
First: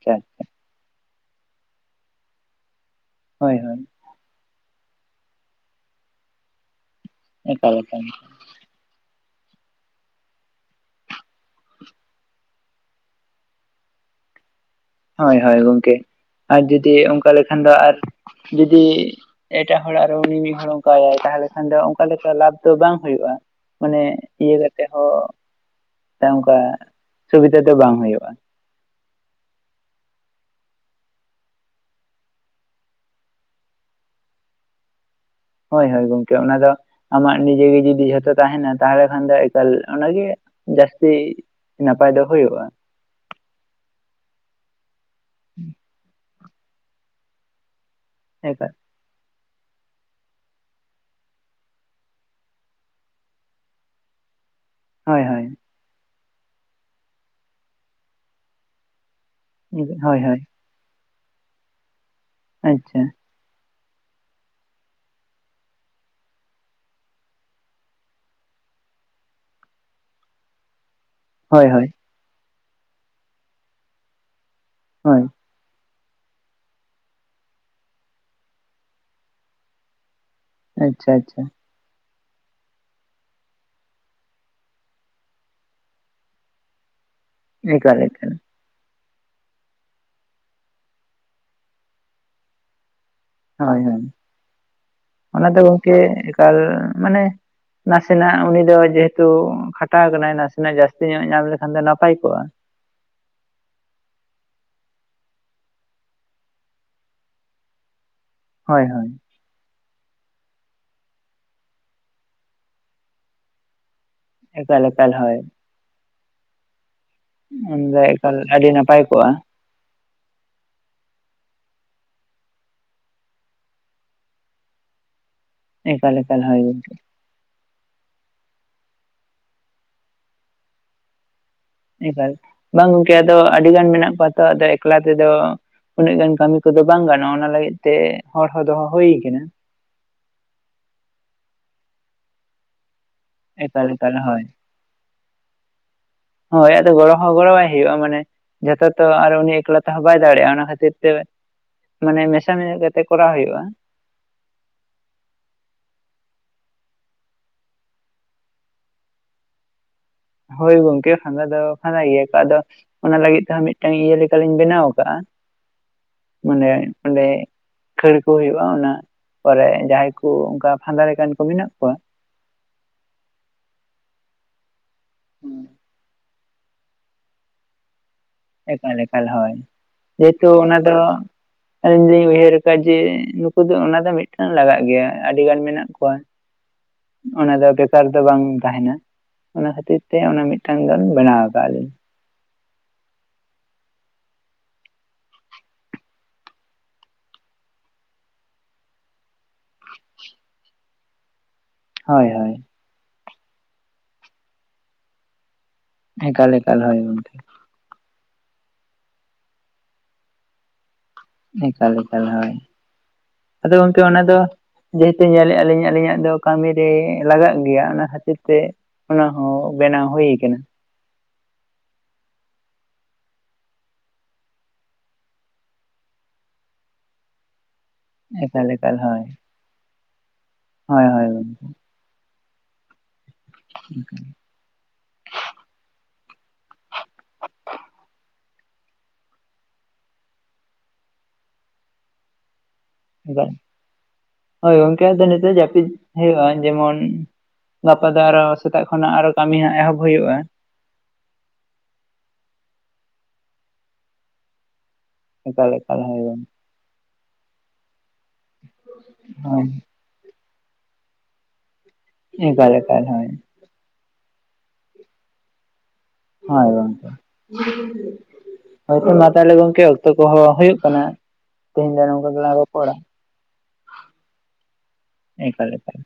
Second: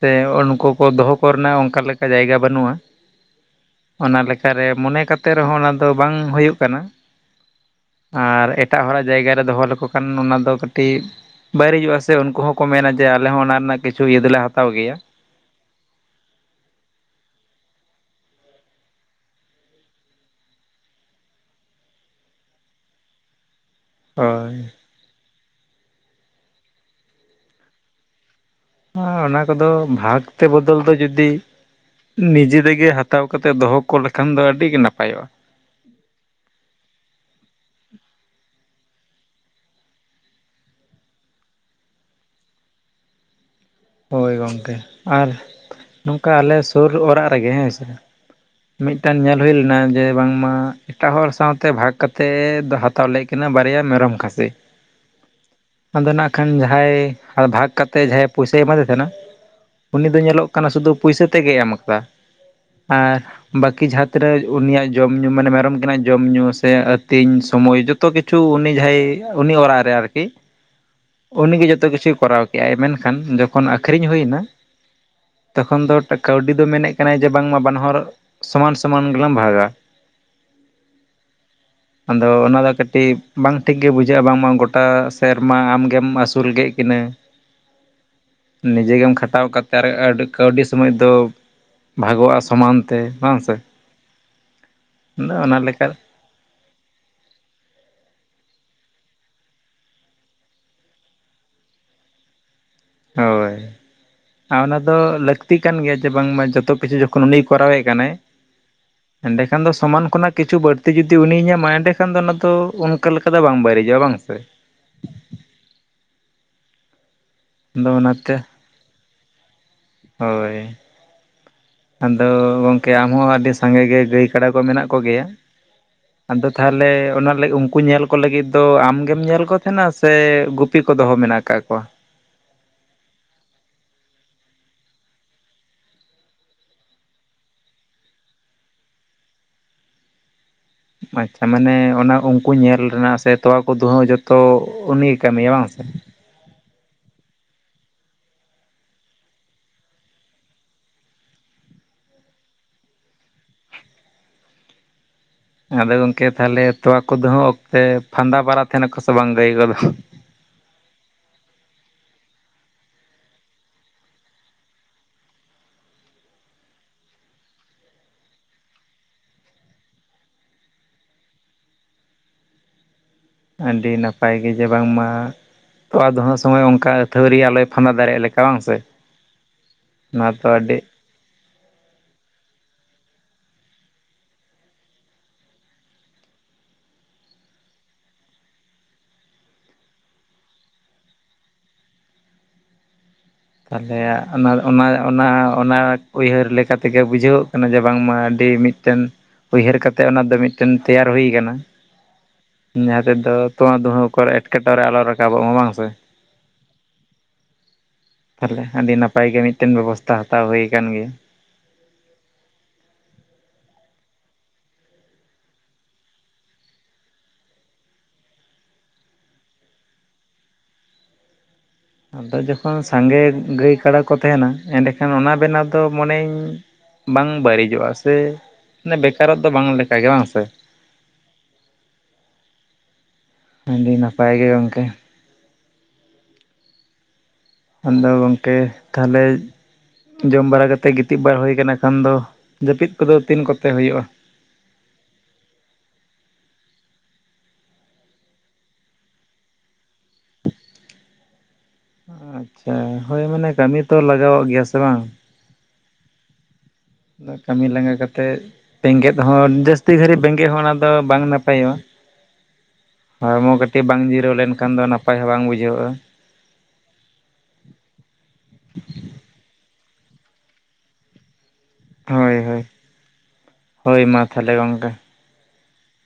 ᱛᱮ ᱦᱩᱱᱠᱩ ᱠᱚ ᱫᱚᱦᱚ ᱠᱚ ᱨᱮᱱᱟᱜ ᱚᱱᱠᱟ ᱞᱮᱠᱟ ᱡᱟᱭᱜᱟ ᱵᱟᱹᱱᱩᱜᱼᱟ ᱾ ᱦᱳᱭ ᱦᱳᱭ ᱾ ᱚᱱᱟ ᱞᱮᱠᱟᱨᱮ ᱢᱚᱱᱮ ᱠᱟᱛᱮ ᱨᱮᱦᱚᱸ ᱚᱱᱟ ᱫᱚ ᱵᱟᱝ ᱦᱩᱭᱩᱜ ᱠᱟᱱᱟ ᱮᱠᱟᱞ ᱮᱠᱟᱞ ᱾ ᱟᱨ ᱮᱠ ᱮᱴᱟᱜ ᱦᱚᱲᱟᱜ ᱡᱟᱭᱜᱟ ᱨᱮ ᱫᱚᱦᱚ ᱞᱮᱠᱚ ᱠᱷᱟᱱ, ᱚᱱᱟ ᱫᱚ ᱠᱟᱹᱴᱤᱡ, ᱵᱟᱭᱨᱤᱡᱚᱜᱼᱟ ᱥᱮ ᱩᱱᱠᱩ ᱦᱚᱸᱠᱚ ᱢᱮᱱᱟ, ᱡᱮ ᱟᱞᱮ ᱦᱚᱸ, ᱚᱱᱟ ᱨᱮᱱᱟᱜ ᱠᱤᱪᱷᱩ ᱤᱭᱟᱹ ᱫᱚᱞᱮ ᱦᱟᱛᱟᱣ ᱜᱮᱭᱟ ᱾ ᱦᱳᱭ ᱦᱳᱭ ᱜᱚᱝᱠᱮ ᱟᱨ ᱡᱩᱫᱤ ᱚᱱᱠᱟ ᱞᱮᱠᱷᱟᱱ ᱫᱚ ᱟᱨ ᱡᱩᱫᱤ? ᱮᱴᱟᱜ ᱦᱚᱲᱟᱜ ᱟᱨ ᱩᱱᱤ ᱢᱤᱫ ᱦᱚᱲ ᱚᱱᱠᱟᱭ ᱛᱟᱦᱮ ᱞᱮᱠᱷᱟᱱ ᱫᱚ ᱚᱱᱠᱟ ᱞᱮᱠᱟ ᱞᱟᱵᱷ ᱫᱚ ᱵᱟᱝ ᱦᱩᱭᱩᱜᱼᱟ ᱾ ᱚᱱᱮ ᱤᱭᱟᱹ ᱦᱳᱭ ᱠᱟᱛᱮ ᱦᱚᱸ ᱚᱱᱠᱟ ᱥᱩᱵᱤᱫᱟ ᱫᱚ ᱵᱟᱝ ᱦᱩᱭᱩᱜᱼᱟ ᱾ ᱦᱚᱸ ᱚᱱᱟ ᱠᱚᱫᱚ ᱵᱷᱟᱜᱽ ᱛᱮ ᱵᱚᱫᱚᱞ ᱫᱚ ᱡᱩᱫᱤ ᱱᱤᱡᱮ ᱛᱮᱜᱮ ᱦᱟᱛᱟᱣ ᱠᱟᱛᱮ ᱫᱚᱦᱚ ᱠᱚ ᱞᱮᱠᱷᱟᱱ ᱫᱚ ᱟᱹᱰᱤ ᱜᱮ ᱱᱟᱯᱟᱭᱚᱜᱼᱟ ᱾ ᱦᱳᱭ ᱦᱳᱭ ᱜᱚᱝᱠᱮ ᱚᱱᱟ ᱫᱚ ᱟᱢᱟᱜ ᱱᱤᱡᱮ ᱜᱮ ᱡᱩᱫᱤ ᱡᱷᱚᱛᱚ ᱛᱟᱦᱮᱱᱟ ᱛᱟᱦᱚᱞᱮ ᱠᱷᱟᱱ ᱫᱚ ᱮᱠᱟᱞ ᱚᱱᱟᱜᱮ ᱡᱟᱹᱥᱛᱤ ᱱᱟᱯᱟᱭ ᱫᱚ ᱦᱳᱭᱩᱜᱼᱟ ᱦᱳᱭ ᱜᱚᱝᱠᱮ ᱟᱨ ᱱᱚᱝᱠᱟ ᱟᱞᱮ ᱥᱩᱨ ᱚᱲᱟᱜ ᱨᱮᱜᱮ ᱦᱮᱸᱥᱮ [INAUDIBLE] ᱢᱤᱫᱴᱟᱝ ᱧᱮᱞ ᱦᱩᱭ ᱞᱮᱱᱟ ᱡᱮ ᱵᱟᱝᱢᱟ ᱮᱴᱟᱜ ᱦᱚᱲ ᱥᱟᱶᱛᱮ ᱵᱷᱟᱜᱽ ᱠᱟᱛᱮᱫ ᱫᱟᱦᱟ ᱛᱟᱣᱞᱮᱜᱠᱤᱱᱟᱹᱭ ᱵᱟᱨᱭᱟ ᱢᱮᱨᱚᱢ ᱠᱷᱟᱥᱤ ᱦᱳᱭ ᱦᱳᱭ ᱟᱫᱚ ᱱᱟᱜ ᱠᱷᱟᱱ ᱡᱟᱦᱟᱸᱭ ᱵᱷᱟᱜᱽ ᱠᱟᱛᱮᱫ ᱡᱟᱦᱟᱸᱭ ᱯᱚᱭᱥᱟᱭ ᱮᱢᱟᱫᱮ ᱛᱟᱦᱮᱱᱟ ᱩᱱᱤ ᱫᱚ ᱦᱳᱭ ᱦᱳᱭ ᱧᱮᱞᱚᱜ ᱠᱟᱱᱟ ᱥᱩᱫᱩ ᱯᱩᱭᱥᱟᱹ ᱛᱮᱜᱜᱮᱭ ᱮᱢ ᱠᱟᱫᱟ ᱟᱪᱪᱷᱟ ᱟᱨ ᱵᱟᱹᱠᱤ ᱡᱟᱦᱟᱸ ᱛᱤᱱᱟᱹᱜ ᱩᱱᱤᱭᱟᱜ ᱡᱚᱢ ᱧᱩ ᱢᱟᱱᱮ ᱢᱮᱨᱚᱢᱠᱤᱱᱟᱜ ᱡᱚᱢ ᱧᱩ ᱥᱮ ᱟᱹᱛᱤᱧ ᱥᱚᱢᱚᱭ ᱡᱚᱛ ᱡᱚᱛᱚ ᱠᱤᱪᱷᱩ ᱩᱱᱤ ᱡᱟᱦᱟᱸᱭ ᱩᱱᱤ ᱚᱲᱟᱜ ᱨᱮ ᱟᱨᱠᱤ ᱩᱱᱤᱜᱮ ᱦᱳᱭ ᱡᱚᱛᱚ ᱦᱳᱭ ᱠᱤᱪᱷᱩᱭ ᱠᱚᱨᱟᱣ ᱠᱮᱜᱼᱟᱭ ᱢᱮᱱᱠᱷᱟᱱ ᱡᱚᱠᱷᱚᱱ ᱟᱠᱷᱨᱤᱧ ᱦᱩᱭᱱᱟ ᱦᱳᱭ ᱛᱚᱠᱷᱚᱱ ᱫᱚ ᱠᱟᱹᱣᱰᱤ ᱫᱚ ᱢᱮᱱᱮᱫ ᱠᱟᱱᱟᱭ ᱡᱮ ᱵᱟᱝᱢᱟ ᱵᱟᱱᱟ ᱦᱚᱲ ᱥᱚᱢᱟᱱ ᱥᱚᱢᱟᱱ ᱜᱮᱞᱟᱝ ᱵᱷᱟᱜᱟ ᱾ ᱟᱪᱪᱷᱟ ᱟᱪᱪᱷᱟ ᱟᱫᱚ ᱚᱱᱟ ᱫᱚ ᱠᱟᱹᱴᱤᱡ ᱵᱟᱝ ᱴᱷᱤᱠ ᱜᱮ ᱵᱩᱡᱷᱟᱹᱜᱼᱟ ᱵᱟᱝᱢᱟ ᱜᱚᱴᱟ ᱥᱮᱨᱢᱟ ᱟᱢᱜᱮᱢ ᱟᱹᱥᱩᱞ ᱠᱮᱫ ᱠᱤᱱᱟᱹ ᱮᱸ ᱠᱟᱨᱮᱴ ᱠᱟᱨᱮᱴ ᱱᱤᱡᱮ ᱜᱮᱢ ᱠᱷᱟᱴᱟᱣ ᱠᱟᱛᱮᱫ ᱟᱨ ᱠᱟᱹᱣᱰᱤ ᱥᱚᱢᱚᱭ ᱫᱚ ᱵᱷᱟᱜᱚᱜᱼᱟ ᱥᱚᱢᱟᱱ ᱛᱮ ᱵᱟᱝ ᱥᱮ ᱦᱳᱭ ᱦᱳᱭ ᱚᱱᱟ ᱫᱚ ᱜᱚᱝᱠᱮ ᱮᱠᱟᱞ ᱢᱟᱱᱮ ᱱᱟᱥᱮᱱᱟᱜ ᱩᱱᱤ ᱫᱚ ᱡᱮᱦᱩᱛᱩ ᱠᱷᱟᱴᱟᱣ ᱟᱠᱟᱱᱟᱭ ᱱᱟᱥᱮᱱᱟᱜ ᱡᱟᱹᱥᱛᱤ ᱧᱚᱜ ᱧᱟᱢ ᱞᱮᱠᱷᱟᱱ ᱫᱚ ᱱᱟᱯᱟᱭ ᱠᱚᱜᱼᱟ ᱦᱳᱭ ᱚᱱᱟ ᱫᱚ ᱞᱟᱹᱠᱛᱤ ᱠᱟᱱ ᱜᱮᱭᱟ ᱡᱮ ᱵᱟᱝᱢᱟ ᱡᱚᱛᱚ ᱠᱤᱪᱷᱩ ᱡᱚᱠᱷᱚᱱ ᱩᱱᱤᱭ ᱠᱚᱨᱟᱣᱮᱫ ᱠᱟᱱᱟᱭ ᱦᱳᱭ ᱦᱳᱭ ᱮᱸᱰᱮᱠᱷᱟᱱ ᱫᱚ ᱥᱚᱢᱟᱱ ᱠᱷᱚᱱᱟᱜ ᱠᱤᱪᱷᱩ ᱵᱟᱹᱲᱛᱤ ᱡᱩᱫᱤ ᱩᱱᱤᱭ ᱧᱟᱢᱟ ᱮᱸᱰᱮᱠᱷᱟᱱ ᱫᱚ ᱚᱱᱟ ᱫᱚ ᱚᱱᱠᱟ ᱞᱮᱠᱟ ᱫᱚ ᱵᱟᱝ ᱵᱟᱨᱤᱡᱚᱜᱼᱟ ᱵᱟᱝ ᱥᱮ ᱮᱠᱟᱞ ᱮᱠᱟᱞ ᱦᱳᱭ ᱟᱫᱚ ᱚᱱᱟᱫᱚ ᱚᱱᱟᱛᱮ ᱮᱠᱟᱞ ᱟᱹᱰᱤ ᱱᱟᱯᱟᱭ ᱠᱚᱜᱼᱟ ᱦᱳᱭ ᱟᱫᱚ ᱜᱚᱝᱠᱮ ᱟᱢᱦᱚᱸ ᱟᱹᱰᱤ ᱥᱟᱸᱜᱮ ᱜᱮ ᱜᱟᱹᱭ ᱠᱟᱰᱟ ᱠᱚ ᱢᱮᱱᱟᱜ ᱠᱚᱜᱮᱭᱟ? ᱮᱠᱟᱞ ᱮᱠᱟᱞ ᱟᱫᱚ ᱦᱳᱭ ᱛᱟᱦᱚᱞᱮ ᱚᱱᱟ ᱞᱟᱹᱜᱤᱫ ᱩᱱᱠᱩ ᱧᱮᱞ ᱠᱚ ᱩᱱ ᱠᱚ ᱞᱟᱹᱜᱤᱫ ᱫᱚ ᱟᱢᱜᱮᱢ ᱧᱮᱞ ᱠᱚ ᱛᱟᱦᱮᱱᱟ ᱥᱮ ᱜᱩᱯᱤ ᱠᱚ ᱫᱚᱦᱚ ᱢᱮᱱᱟᱜ ᱟᱠᱟᱫ ᱠᱚᱣᱟ? ᱮᱵᱟᱨ ᱵᱟᱝ ᱜᱚᱝᱠᱮ ᱟᱫᱚ ᱟᱹᱰᱤ ᱜᱟᱱ ᱢᱮᱱᱟᱜ ᱠᱚᱣᱟ ᱛᱚ ᱟᱫᱚ ᱮᱠᱞᱟ ᱛᱮᱫᱚ ᱩᱱᱟᱹᱜ ᱜᱟᱱ ᱠᱟᱹᱢᱤ ᱠᱚᱫᱚ ᱵᱟᱝ ᱜᱟᱱᱚᱜᱼᱟ ᱚᱱᱟ ᱞᱟᱹᱜᱤᱫ ᱛᱮ ᱦᱚᱲ ᱦᱚᱸ ᱫᱚᱦᱚ ᱦᱩᱭ ᱠᱟᱱᱟ ᱾ ᱟᱪᱪᱷᱟ ᱢᱟᱱᱮ ᱚᱱᱟ ᱩᱱᱠᱩ ᱧᱮᱞ ᱨᱮᱱᱟᱜ ᱥᱮ ᱛᱚᱣᱟ ᱠᱚ ᱮᱠᱟᱞ ᱫᱩᱦᱟᱹ ᱮᱠᱟᱞ ᱡᱚᱛᱚ ᱦᱳᱭ ᱩᱱᱤᱜᱮ ᱠᱟᱹᱢᱤᱭᱟ ᱵᱟᱝ ᱥᱮ ᱦᱳᱭ ᱜᱚᱲᱚ ᱜᱚᱲᱦᱚᱟᱭ ᱦᱩᱭᱩᱜᱼᱟ ᱢᱟᱱᱮ ᱡᱷᱚᱛᱚ ᱛᱚ ᱟᱨ ᱩᱱᱤ ᱮᱠᱞᱟ ᱛᱮᱦᱚᱸ ᱵᱟᱭ ᱫᱟᱲᱮᱭᱟᱜᱼᱟ ᱚᱱᱟ ᱠᱷᱟᱹᱛᱤᱨ ᱛᱮ ᱢᱟᱱᱮ ᱢᱮᱥᱟ ᱢᱮ ᱠᱟᱛᱮ ᱠᱚᱨᱟᱣ ᱦᱩᱭᱩᱜᱼᱟ ᱟᱫᱚ ᱜᱚᱝᱠᱮ ᱛᱟᱦᱚᱞᱮ ᱛᱚᱣᱟ ᱫᱩᱦᱟᱹᱣ ᱥᱮ ᱯᱷᱟᱫᱟ ᱵᱟᱲᱟ ᱛᱟᱦᱮᱱᱟᱠᱚ ᱥᱮ ᱵᱟᱝ ᱜᱟᱹᱭ ᱠᱚᱫᱚ? ᱦᱳᱭ ᱜᱚᱢᱠᱮ ᱯᱷᱟᱫᱟ ᱫᱚ ᱯᱷᱟᱫᱟ ᱜᱮᱭᱟ ᱠᱚ ᱟᱫᱚ ᱚᱱᱟ ᱞᱟᱹᱜᱤᱫ ᱛᱮᱦᱚᱸ ᱢᱤᱫᱴᱟᱝ ᱤᱭᱟᱹ ᱞᱮᱠᱟᱞᱤᱧ ᱵᱮᱱᱟᱣ ᱟᱠᱟᱟᱜᱼᱟ ᱢᱟᱱᱮ ᱚᱸᱰᱮ ᱠᱷᱟᱹᱲ ᱠᱚ ᱦᱩᱭᱩᱜᱼᱟ ᱚᱱᱟ ᱯᱚᱨᱮ ᱡᱟᱦᱟᱸᱟᱭ ᱠᱚ ᱚᱱᱠᱟ ᱯᱷᱟᱫᱟ ᱞᱮᱠᱟᱱ ᱠᱚ ᱢᱮᱱᱟᱜ ᱠᱚᱣᱟ ᱟᱹᱰᱤ ᱱᱟᱯᱟᱭ ᱜᱮ ᱡᱮ ᱵᱟᱝᱢᱟ ᱛᱚᱣᱟ ᱫᱚ ᱦᱟᱸᱜ ᱥᱚᱢᱚᱭ ᱚᱱᱠᱟ ᱟᱹᱛᱷᱣᱟᱹᱨᱤ ᱟᱞᱚᱭ ᱯᱷᱟᱸᱫᱟ ᱫᱟᱲᱮᱭᱟᱜ ᱞᱮᱠᱟ ᱵᱟᱝ ᱥᱮ? ᱮᱠᱟᱞ ᱮᱠᱟᱞ ᱦᱳᱭ ᱛᱚ ᱡᱮᱦᱮᱛᱩ ᱟᱹᱰᱤ ᱚᱱᱟ ᱫᱚ ᱟᱹᱞᱤᱧ ᱫᱚ ᱞᱤᱧ ᱩᱭᱦᱟᱹᱨ ᱟᱠᱟᱫᱟ ᱡᱮ ᱱᱩᱠᱩ ᱫᱚ ᱚᱱᱟ ᱫᱚ ᱢᱤᱫᱴᱟᱝ ᱞᱟᱜᱟᱜ ᱜᱮᱭᱟ ᱟᱹᱰᱤ ᱜᱟᱱ ᱢᱮᱱᱟᱜ ᱠᱚᱣᱟ ᱚᱱᱟ ᱫᱚ ᱵᱮᱠᱟᱨ ᱫᱚ ᱵᱟᱝ ᱛᱟᱦᱮᱱᱟ ᱾ ᱚᱱᱟ ᱠᱷᱟᱹᱛᱤᱨ ᱛᱮ ᱚᱱᱟ ᱢᱤᱫᱴᱟᱝ ᱫᱚ ᱵᱮᱱᱟᱣ ᱟᱠᱟᱫᱟ ᱞᱤᱧ ᱛᱟᱦᱚᱞᱮ ᱚᱱᱟ ᱚᱱᱟ ᱚᱱᱟ ᱚᱱᱟ ᱩᱭᱦᱟᱹᱨ ᱞᱮᱠᱟ ᱞᱮᱠᱟᱛᱮᱜᱮ ᱵᱩᱡᱷᱟᱹᱣ ᱠᱟᱱᱟ ᱡᱮ ᱵᱟᱝᱢᱟ ᱟᱹᱰᱤ ᱢᱤᱫ ᱢᱤᱫᱴᱮᱱ ᱩᱭᱦᱟᱹᱨ ᱠᱟᱛᱮᱫ ᱚᱱᱟ ᱫᱚ ᱢᱤᱫᱴᱮᱱ ᱛᱮᱭᱟᱨ ᱦᱩᱭ ᱟᱠᱟᱱᱟ ᱾ ᱦᱳᱭ ᱦᱳᱭ ᱡᱟᱦᱟᱸ ᱛᱮᱫᱚ ᱛᱳᱣᱟ ᱫᱩᱦᱟᱹ ᱠᱚᱨᱮ ᱮᱴᱠᱮᱴᱚᱬᱮ ᱟᱞᱚ ᱨᱟᱠᱟᱵᱚᱜ ᱢᱟ ᱵᱟᱝ ᱥᱮ ᱮᱠᱟᱞ ᱮᱠᱟᱞ ᱦᱚ ᱦᱳᱭ ᱚᱱᱠᱟ ᱜᱮ ᱛᱟᱦᱚᱞᱮ ᱟᱹᱰᱤ ᱱᱟᱯᱟᱭ ᱜᱮ ᱢᱤᱫᱴᱮᱱ ᱵᱮᱵᱚᱥᱛᱟ ᱦᱟᱛᱟᱣ ᱦᱩᱭ ᱟᱠᱟᱱ ᱜᱮᱭᱟ ᱾ ᱮᱠᱟᱞ ᱮᱠᱟᱞ ᱦᱳᱭ ᱟᱫᱚ ᱜᱚᱢᱠᱮ ᱚᱱᱟ ᱫᱚ ᱡᱮᱦᱮᱛᱩ ᱧᱮᱞᱮᱜᱼᱟ ᱞᱤᱧ ᱟᱹᱞᱤᱧᱟᱜ ᱫᱚ ᱠᱟᱹᱢᱤᱨᱮ ᱞᱟᱜᱟᱜ ᱜᱮᱭᱟ ᱚᱱᱟ ᱠᱷᱟᱹᱛᱤᱨ ᱛᱮ ᱚᱱᱟ ᱦᱚᱸ ᱵᱮᱱᱟᱣ ᱦᱩᱭ ᱟᱠᱟᱱᱟ ᱾ ᱟᱫᱚ ᱡᱚᱠᱷᱚᱱ ᱥᱟᱸᱜᱮ ᱜᱟᱹᱭ ᱠᱟᱰᱟ ᱠᱚ ᱛᱟᱦᱮᱱᱟ ᱮᱸᱰᱮᱠᱷᱟᱱ ᱚᱱᱟ ᱵᱮᱱᱟᱣ ᱫᱚ ᱢᱚᱱᱮᱭᱟᱹᱧ ᱵᱟᱝ ᱵᱟᱹᱲᱤᱡᱚᱜᱼᱟ ᱥᱮ ᱮᱠᱟᱞ ᱮᱠᱟᱞ ᱦᱳᱭ ᱵᱮᱠᱟᱨᱚᱜ ᱫᱚ ᱵᱟᱝ ᱞᱮᱠᱟ ᱜᱮ ᱵᱟᱝ ᱥᱮ ᱦᱳᱭ ᱦᱳᱭ ᱜᱚᱝᱠᱮ ᱟᱹᱰᱤ ᱱᱟᱯᱟᱭ ᱜᱮ ᱜᱚᱝᱠᱮ ᱟᱫᱚ ᱜᱚᱝᱠᱮ ᱛᱟᱦᱚᱞᱮ ᱡᱚᱢ ᱵᱟᱲᱟ ᱠᱟᱛᱮᱫ ᱜᱤᱛᱤᱡ ᱵᱟᱲᱟ ᱦᱩᱭᱩ ᱟᱠᱟᱱᱟ ᱠᱷᱟᱱ ᱫᱚ ᱡᱟᱹᱯᱤᱫ ᱠᱚᱫᱚ ᱛᱤᱱ ᱮᱠᱟᱞ ᱠᱚᱛᱮ ᱦᱩᱭᱩᱜᱼᱟ? ᱦᱳᱭ ᱜᱚᱝᱠᱮ ᱱᱤᱛᱚᱜ ᱡᱟᱹᱯᱤᱫ ᱦᱩᱭᱩᱜᱼᱟ ᱡᱮᱢᱚᱱ ᱜᱟᱯᱟ ᱫᱚ ᱟᱨᱚ ᱥᱮᱛᱟᱜ ᱠᱷᱚᱱᱟᱜ ᱟᱨᱚ ᱠᱟᱹᱢᱤ ᱦᱟᱸᱜ ᱮᱦᱚᱵ ᱦᱩᱭᱩᱜᱼᱟ ᱟᱪᱪᱷᱟ ᱦᱳᱭ ᱢᱟᱱᱮ ᱠᱟᱹᱢᱤ ᱛᱚ ᱞᱟᱜᱟᱣᱟᱜ ᱜᱮᱭᱟ ᱥᱮ ᱵᱟᱝ ᱮᱠᱟᱞᱮᱠᱟᱞ ᱦᱳᱭ ᱜ ᱠᱟᱹᱢᱤ ᱞᱟᱸᱜᱟ ᱠᱟᱛᱮᱫ ᱵᱮᱸᱜᱮᱫ ᱦᱚᱸ ᱦᱳᱭ ᱡᱟᱹᱥᱛᱤ ᱜᱷᱟᱹᱲᱤᱡ ᱵᱮᱸᱜᱮᱫ ᱦᱚᱸ ᱚᱱᱟ ᱫᱚ ᱵᱟᱝ ᱱᱟᱯᱟᱭᱚᱜᱼᱟ ᱮᱠᱟᱞ ᱮᱠᱟᱞ ᱦᱚᱭ ᱛᱮ ᱵᱟᱝ ᱡᱤᱨᱟᱹᱣ ᱞᱮᱱᱠᱷᱟᱱ ᱫᱚ ᱱᱟᱯᱟᱭ ᱦᱚᱸ ᱵᱟᱝ ᱵᱩᱡᱷᱟᱹᱜᱼᱟ ᱦᱚᱭ ᱜᱚᱢᱠᱮ ᱦᱳᱭᱛᱳ ᱢᱟ ᱛᱟᱦᱚᱞᱮ ᱜᱚᱢᱠᱮ ᱚᱠᱛᱚ ᱠᱚᱦᱚᱸ ᱦᱩᱭᱩᱜ ᱠᱟᱱᱟ ᱾ ᱛᱤᱦᱤᱱᱫᱚ ᱱᱚᱝᱠᱟ ᱦᱳᱭ ᱜᱮ ᱞᱟᱝ ᱦᱳᱭ ᱨᱚᱯᱚᱲᱟ ᱦᱳᱭ ᱢᱟ ᱛᱟᱦᱚᱞᱮ ᱜᱚᱝᱠᱮ ᱮᱠᱟᱞ ᱮᱠᱟᱞ